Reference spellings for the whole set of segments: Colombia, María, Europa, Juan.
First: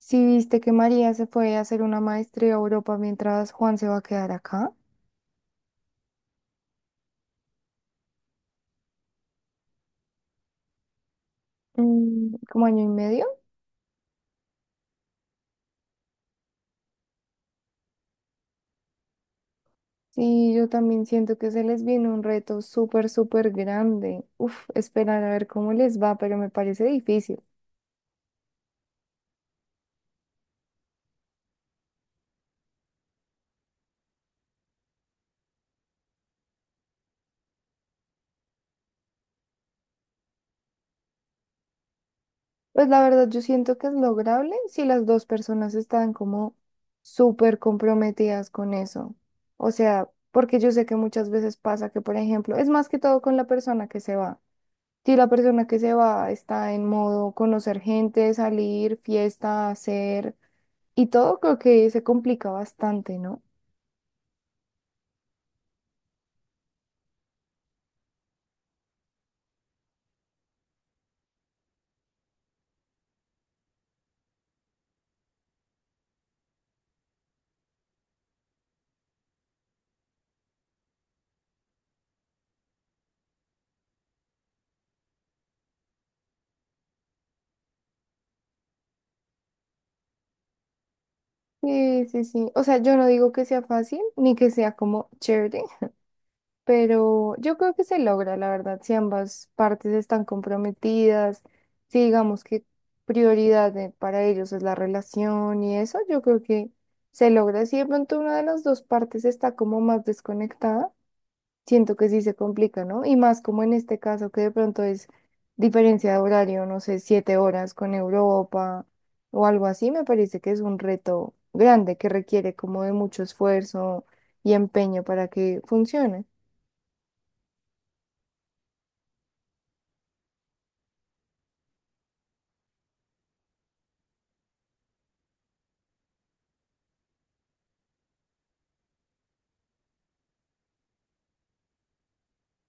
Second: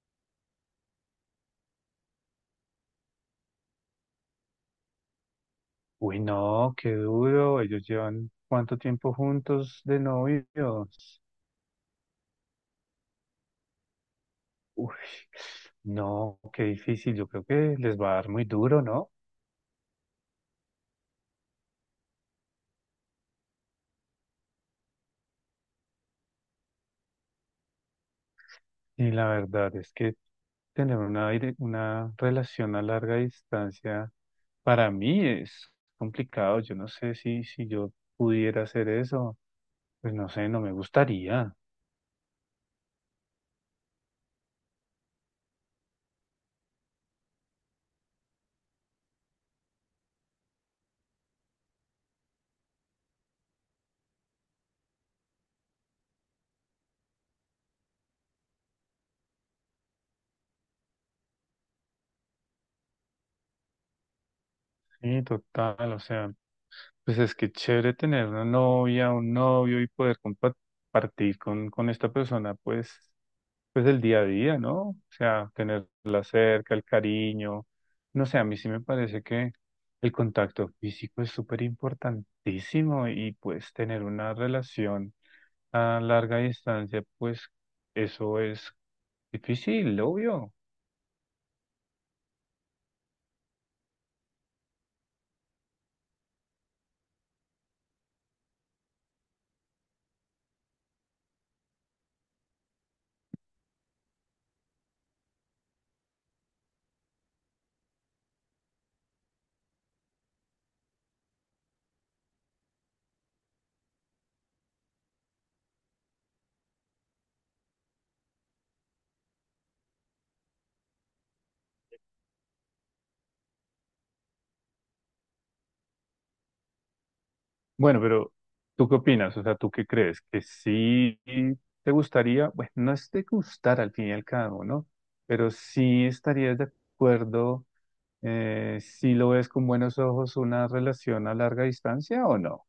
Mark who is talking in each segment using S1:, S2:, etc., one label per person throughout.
S1: Si viste que María se fue a hacer una maestría a Europa mientras Juan se va a quedar acá.
S2: Uy, no, qué duro. Ellos llevan cuánto tiempo juntos de novios.
S1: Como año y medio.
S2: Uy, no, qué difícil. Yo creo que les va a dar muy duro, ¿no?
S1: Sí, yo también siento que se les viene un reto súper, súper grande. Uf, esperar a ver cómo les va, pero me parece difícil.
S2: Y la verdad es que tener una, una relación a larga distancia para mí es complicado. Yo no sé si yo pudiera hacer eso. Pues no sé, no me gustaría.
S1: Pues la verdad, yo siento que es lograble si las dos personas están como súper comprometidas con eso. O sea, porque yo sé que muchas veces pasa que, por ejemplo, es más que todo con la persona que se va. Si la persona que se va está en modo conocer gente, salir, fiesta, hacer y todo, creo que se complica bastante, ¿no?
S2: Sí, total. O sea, pues es que chévere tener una novia, un novio y poder compartir con esta persona, pues pues el día a día, ¿no? O sea, tenerla cerca, el cariño. No sé, a mí sí me parece que el contacto físico es súper importantísimo y pues tener una relación a larga distancia, pues eso es difícil, obvio.
S1: Sí, sí, sí. O sea, yo no digo que sea fácil ni que sea como chévere, pero yo creo que se logra, la verdad, si ambas partes están comprometidas, si digamos que para ellos es la relación y eso, yo creo que se logra. Si de pronto una de las dos partes está como más desconectada, siento que sí se complica, ¿no? Y más como en este caso que de pronto es diferencia de horario, no sé, 7 horas con Europa o algo así. Me parece que es un reto grande que requiere como de mucho esfuerzo y empeño para que funcione.
S2: Bueno, pero ¿tú qué opinas? O sea, ¿tú qué crees? ¿Que sí te gustaría? Bueno, no es de gustar al fin y al cabo, ¿no? Pero sí estarías de acuerdo si lo ves con buenos ojos una relación a larga distancia o no.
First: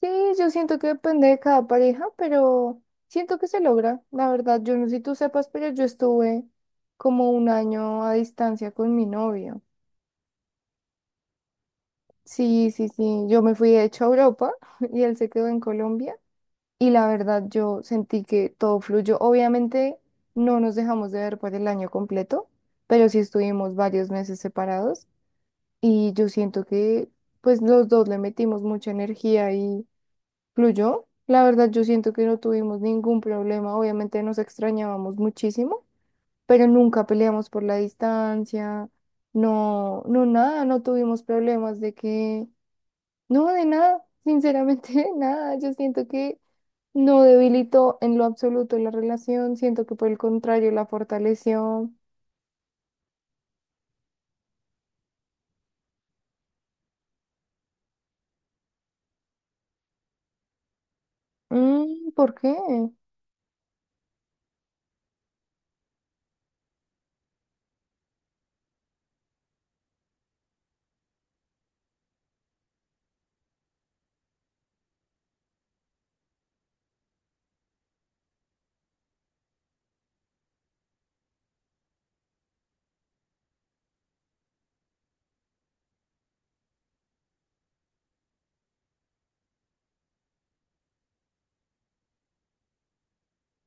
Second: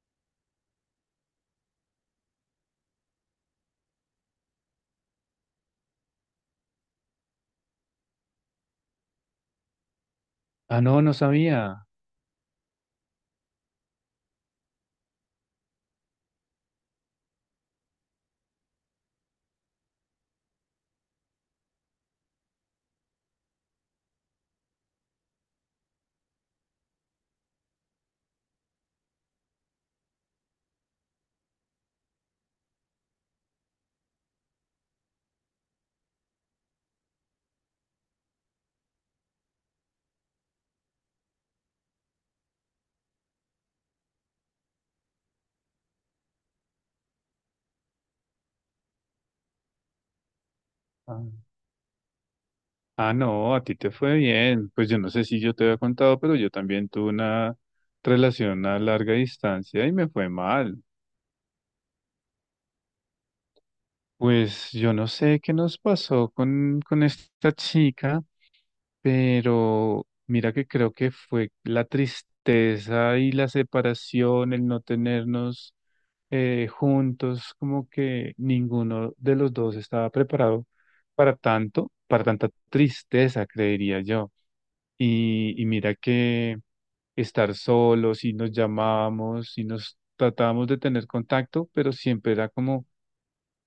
S1: Sí, yo siento que depende de cada pareja, pero siento que se logra. La verdad, yo no sé si tú sepas, pero yo estuve como un año a distancia con mi novio.
S2: Ah, no, no sabía.
S1: Sí, sí, sí. Yo me fui de hecho a Europa y él se quedó en Colombia. Y la verdad yo sentí que todo fluyó. Obviamente no nos dejamos de ver por el año completo, pero sí estuvimos varios meses separados y yo siento que pues los dos le metimos mucha energía y fluyó. La verdad yo siento que no tuvimos ningún problema, obviamente nos extrañábamos muchísimo, pero nunca peleamos por la distancia. No, no nada, no tuvimos problemas de que, no, de nada, sinceramente nada, yo siento que... No debilitó en lo absoluto la relación. Siento que por el contrario la
S2: Ah,
S1: fortaleció.
S2: Ah, no, a ti te fue bien. Pues yo no sé si yo te había contado, pero yo también tuve una relación a larga distancia y me fue mal.
S1: Mm, ¿por qué?
S2: Pues yo no sé qué nos pasó con esta chica, pero mira que creo que fue la tristeza y la separación, el no tenernos juntos, como que ninguno de los dos estaba preparado para tanto, para tanta tristeza, creería yo. Y mira que estar solos y nos llamábamos y nos tratábamos de tener contacto, pero siempre era como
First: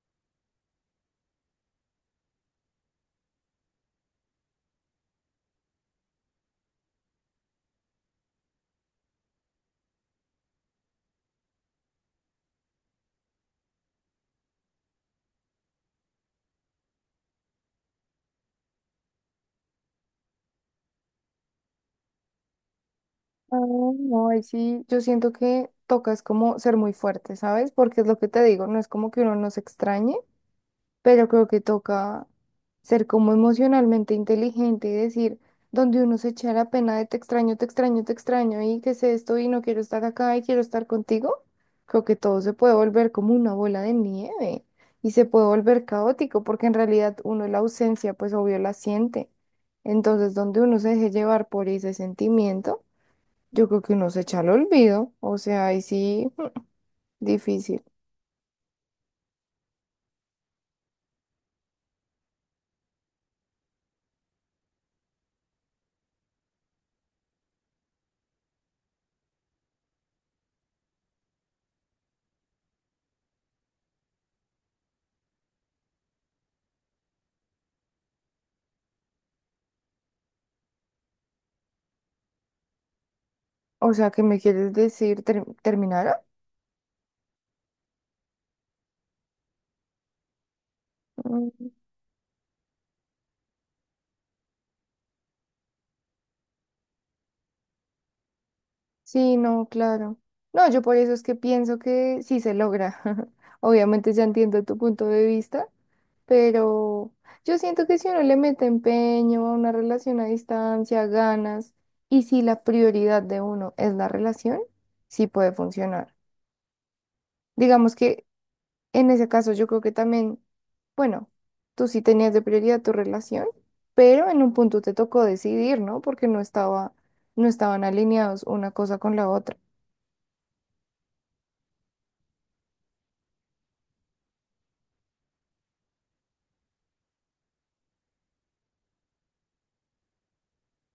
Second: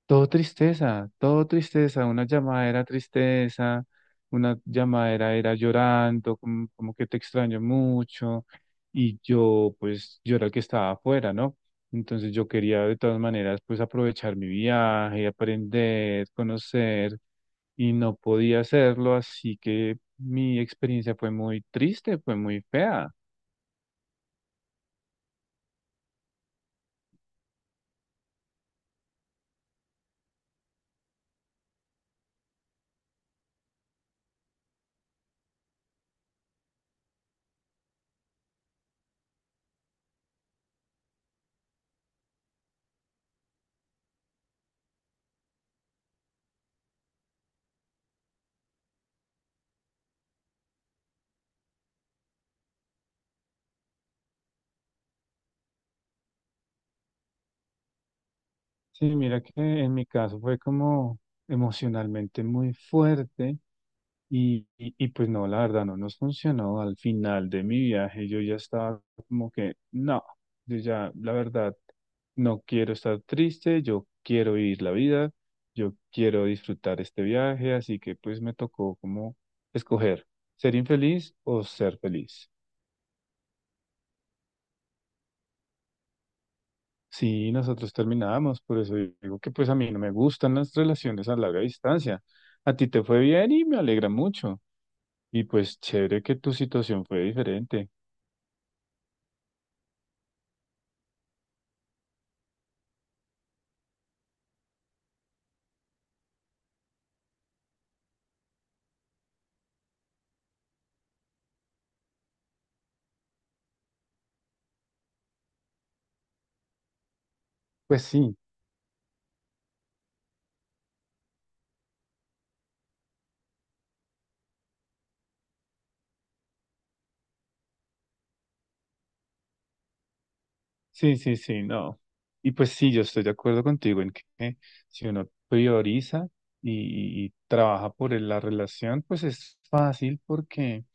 S2: todo tristeza, una llamada era tristeza, una llamadera era llorando, como, como que te extraño mucho, y yo pues yo era el que estaba afuera, ¿no? Entonces yo quería de todas maneras pues aprovechar mi viaje, aprender, conocer, y no podía hacerlo, así que mi experiencia fue muy triste, fue muy fea.
S1: Ah, no, ahí sí, yo siento que toca es como ser muy fuerte, ¿sabes? Porque es lo que te digo, no es como que uno nos extrañe, pero creo que toca ser como emocionalmente inteligente y decir, donde uno se echa la pena de te extraño, te extraño, te extraño y que sé esto y no quiero estar acá y quiero estar contigo, creo que todo se puede volver como una bola de nieve y se puede volver caótico porque en realidad uno la ausencia pues obvio la siente. Entonces, donde uno se deje llevar por ese sentimiento, yo creo que uno se echa al olvido, o sea, ahí sí, difícil.
S2: Sí, mira que en mi caso fue como emocionalmente muy fuerte. Y pues no, la verdad no nos funcionó. Al final de mi viaje yo ya estaba como que no, yo ya, la verdad, no quiero estar triste, yo quiero vivir la vida, yo quiero disfrutar este viaje, así que pues me tocó como escoger ser infeliz o ser feliz.
S1: O sea, ¿qué me quieres decir? ¿Terminaron?
S2: Sí, nosotros terminamos, por eso digo que pues a mí no me gustan las relaciones a larga distancia. A ti te fue bien y me alegra mucho. Y pues chévere que tu situación fue diferente.
S1: Sí, no, claro. No, yo por eso es que pienso que sí se logra. Obviamente ya entiendo tu punto de vista, pero yo siento que si uno le mete empeño a una relación a distancia, ganas, y si la prioridad de uno es la relación, sí puede funcionar. Digamos
S2: Pues
S1: que
S2: sí.
S1: en ese caso yo creo que también, bueno, tú sí tenías de prioridad tu relación, pero en un punto te tocó decidir, ¿no? Porque no estaban alineados una cosa con la otra.
S2: Sí, sí, sí, no. Y pues sí, yo estoy de acuerdo contigo en que si uno prioriza y trabaja por la relación, pues es fácil porque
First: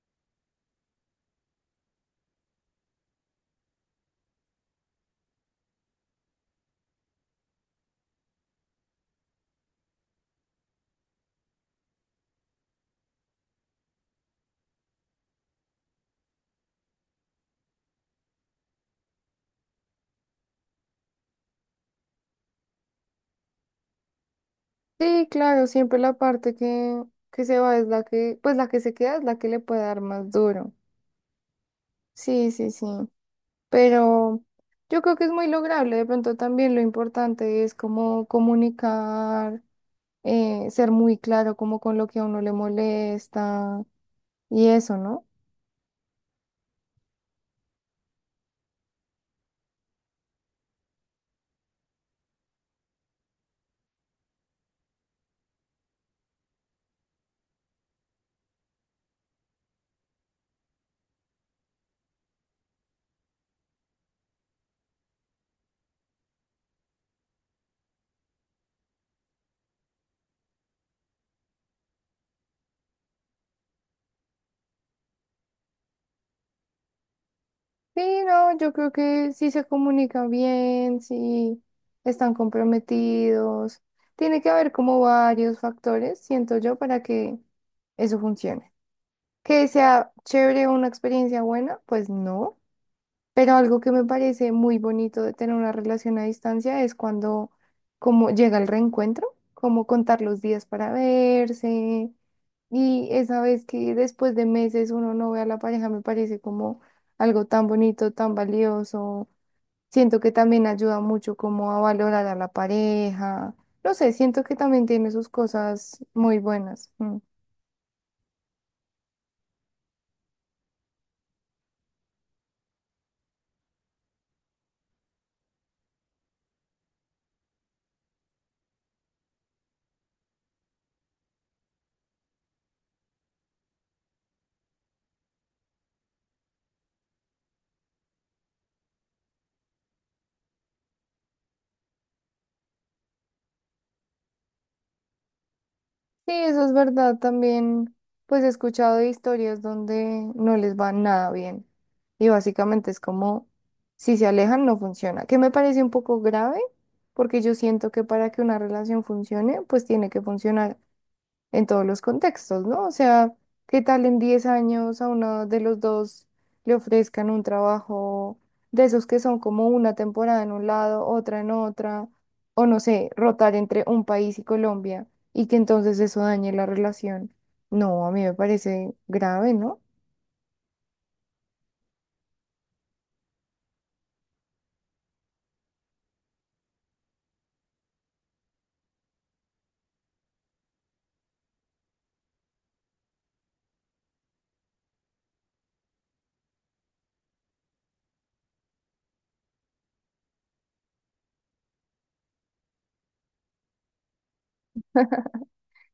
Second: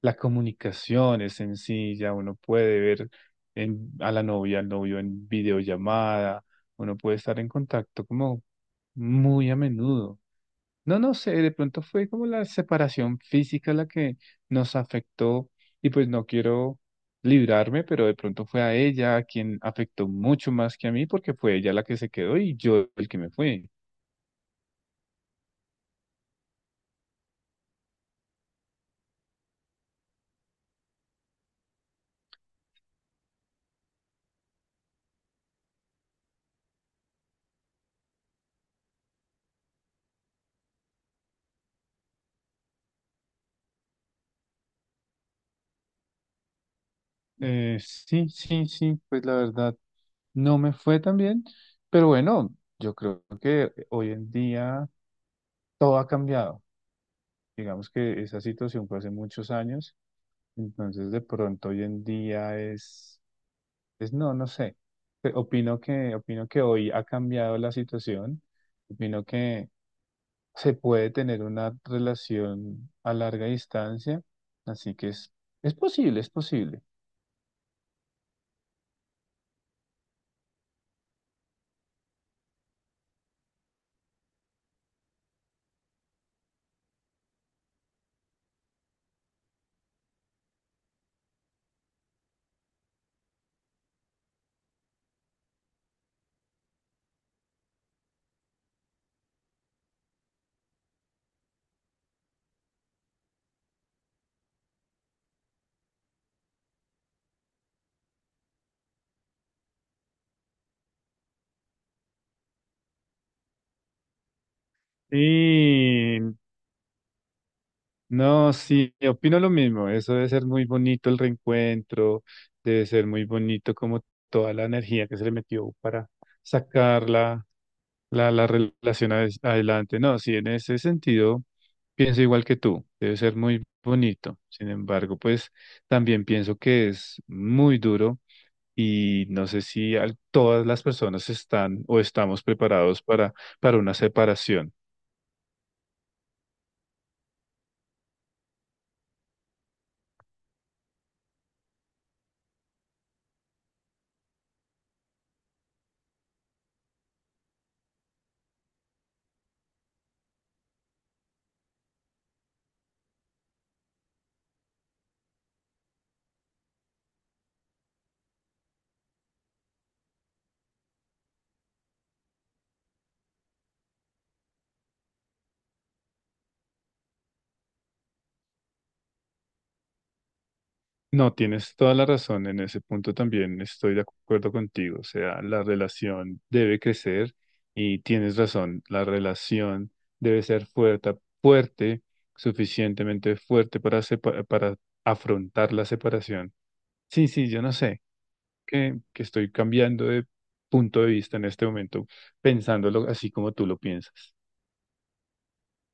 S2: la comunicación es sencilla, uno puede ver a la novia, al novio en videollamada, uno puede estar en contacto como muy a menudo. No, no sé, de pronto fue como la separación física la que nos afectó y pues no quiero librarme, pero de pronto fue a ella a quien afectó mucho más que a mí porque fue ella la que se quedó y yo el que me fue.
S1: Sí, claro, siempre la parte que se va es la que, pues la que se queda es la que le puede dar más duro. Sí, sí, sí. Pero yo creo que es muy lograble. De pronto también lo importante es como comunicar, ser muy claro como con lo que a uno le molesta y eso, ¿no?
S2: Sí, sí, sí, pues la verdad no me fue tan bien, pero bueno, yo creo que hoy en día todo ha cambiado. Digamos que esa situación fue hace muchos años, entonces de pronto hoy en día es... Pues no, no sé. Opino que hoy ha cambiado la situación. Opino que se puede tener una relación a larga distancia. Así que es posible, es posible.
S1: Sí, no, yo creo que sí se comunica bien, sí están comprometidos. Tiene que haber como varios factores, siento yo, para que eso funcione. Que sea chévere, una experiencia buena, pues no. Pero algo que me parece muy bonito de tener una relación a distancia es cuando como llega el reencuentro, como contar los días para verse. Y esa vez que después de meses uno no ve a la pareja me parece como algo tan bonito, tan valioso. Siento que también ayuda mucho como a valorar a la pareja. No sé, siento que también tiene sus cosas
S2: Sí,
S1: muy buenas. Mm.
S2: no, sí, opino lo mismo. Eso debe ser muy bonito el reencuentro, debe ser muy bonito como toda la energía que se le metió para sacarla, la relación adelante. No, sí, en ese sentido pienso igual que tú, debe ser muy bonito. Sin embargo, pues también pienso que es muy duro y no sé si todas las personas están o estamos preparados para una separación.
S1: Sí, eso es verdad. También, pues he escuchado de historias donde no les va nada bien. Y básicamente es como, si se alejan, no funciona. Que me parece un poco grave, porque yo siento que para que una relación funcione, pues tiene que funcionar en todos los contextos, ¿no? O sea, ¿qué tal en 10 años a uno de los dos le ofrezcan un trabajo de esos que son como una temporada en un lado, otra en otra, o no sé, rotar entre un país y Colombia y que entonces eso dañe la relación? No, a mí me parece grave, ¿no?
S2: No, tienes toda la razón, en ese punto también estoy de acuerdo contigo, o sea, la relación debe crecer y tienes razón, la relación debe ser fuerte, fuerte, suficientemente fuerte para, para afrontar la separación. Sí, sí, yo no sé, que estoy cambiando de punto de vista en este momento, pensándolo así como tú lo piensas.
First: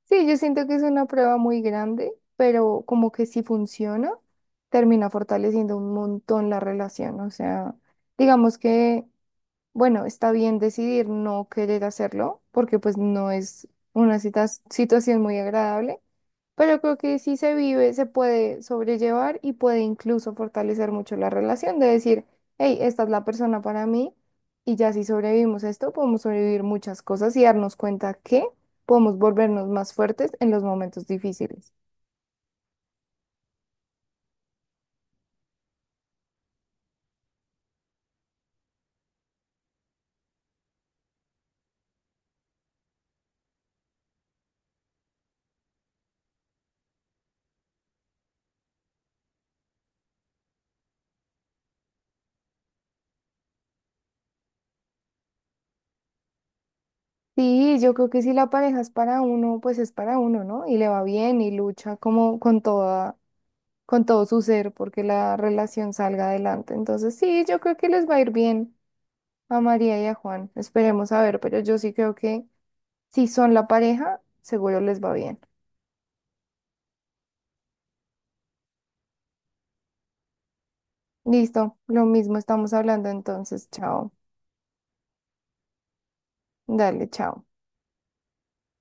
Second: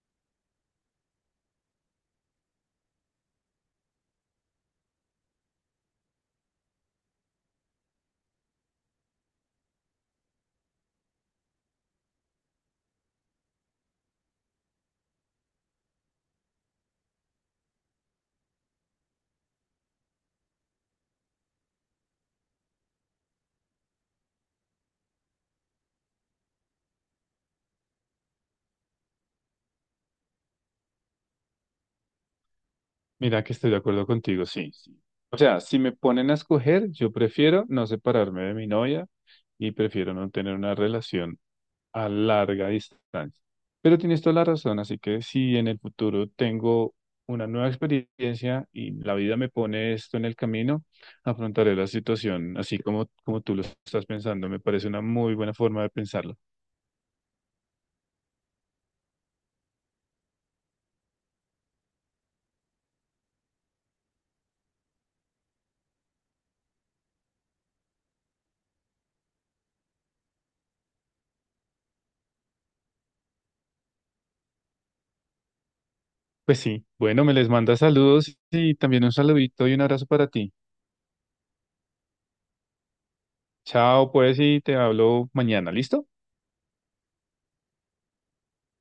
S1: Sí, yo siento que es una prueba muy grande, pero como que si funciona, termina fortaleciendo un montón la relación, o sea, digamos que... Bueno, está bien decidir no querer hacerlo porque pues no es una situación muy agradable, pero creo que si se vive, se puede sobrellevar y puede incluso fortalecer mucho la relación de decir, hey, esta es la persona para mí y ya si sobrevivimos a esto, podemos sobrevivir muchas cosas y darnos cuenta que podemos volvernos más fuertes en los momentos difíciles.
S2: Mira que estoy de acuerdo contigo, sí, sí. O sea, si me ponen a escoger, yo prefiero no separarme de mi novia y prefiero no tener una relación a larga distancia. Pero tienes toda la razón, así que si en el futuro tengo una nueva experiencia y la vida me pone esto en el camino, afrontaré la situación así como, como tú lo estás pensando. Me parece una muy buena forma de pensarlo.
S1: Sí, yo creo que si la pareja es para uno, pues es para uno, ¿no? Y le va bien y lucha como con toda con todo su ser porque la relación salga adelante. Entonces, sí, yo creo que les va a ir bien a María y a Juan. Esperemos a ver, pero yo sí creo que si son la pareja, seguro les va bien.
S2: Pues sí, bueno, me les manda saludos y también un saludito y un abrazo para ti.
S1: Listo, lo mismo estamos hablando entonces.
S2: Chao,
S1: Chao.
S2: pues, y te hablo mañana, ¿listo?
S1: Dale, chao.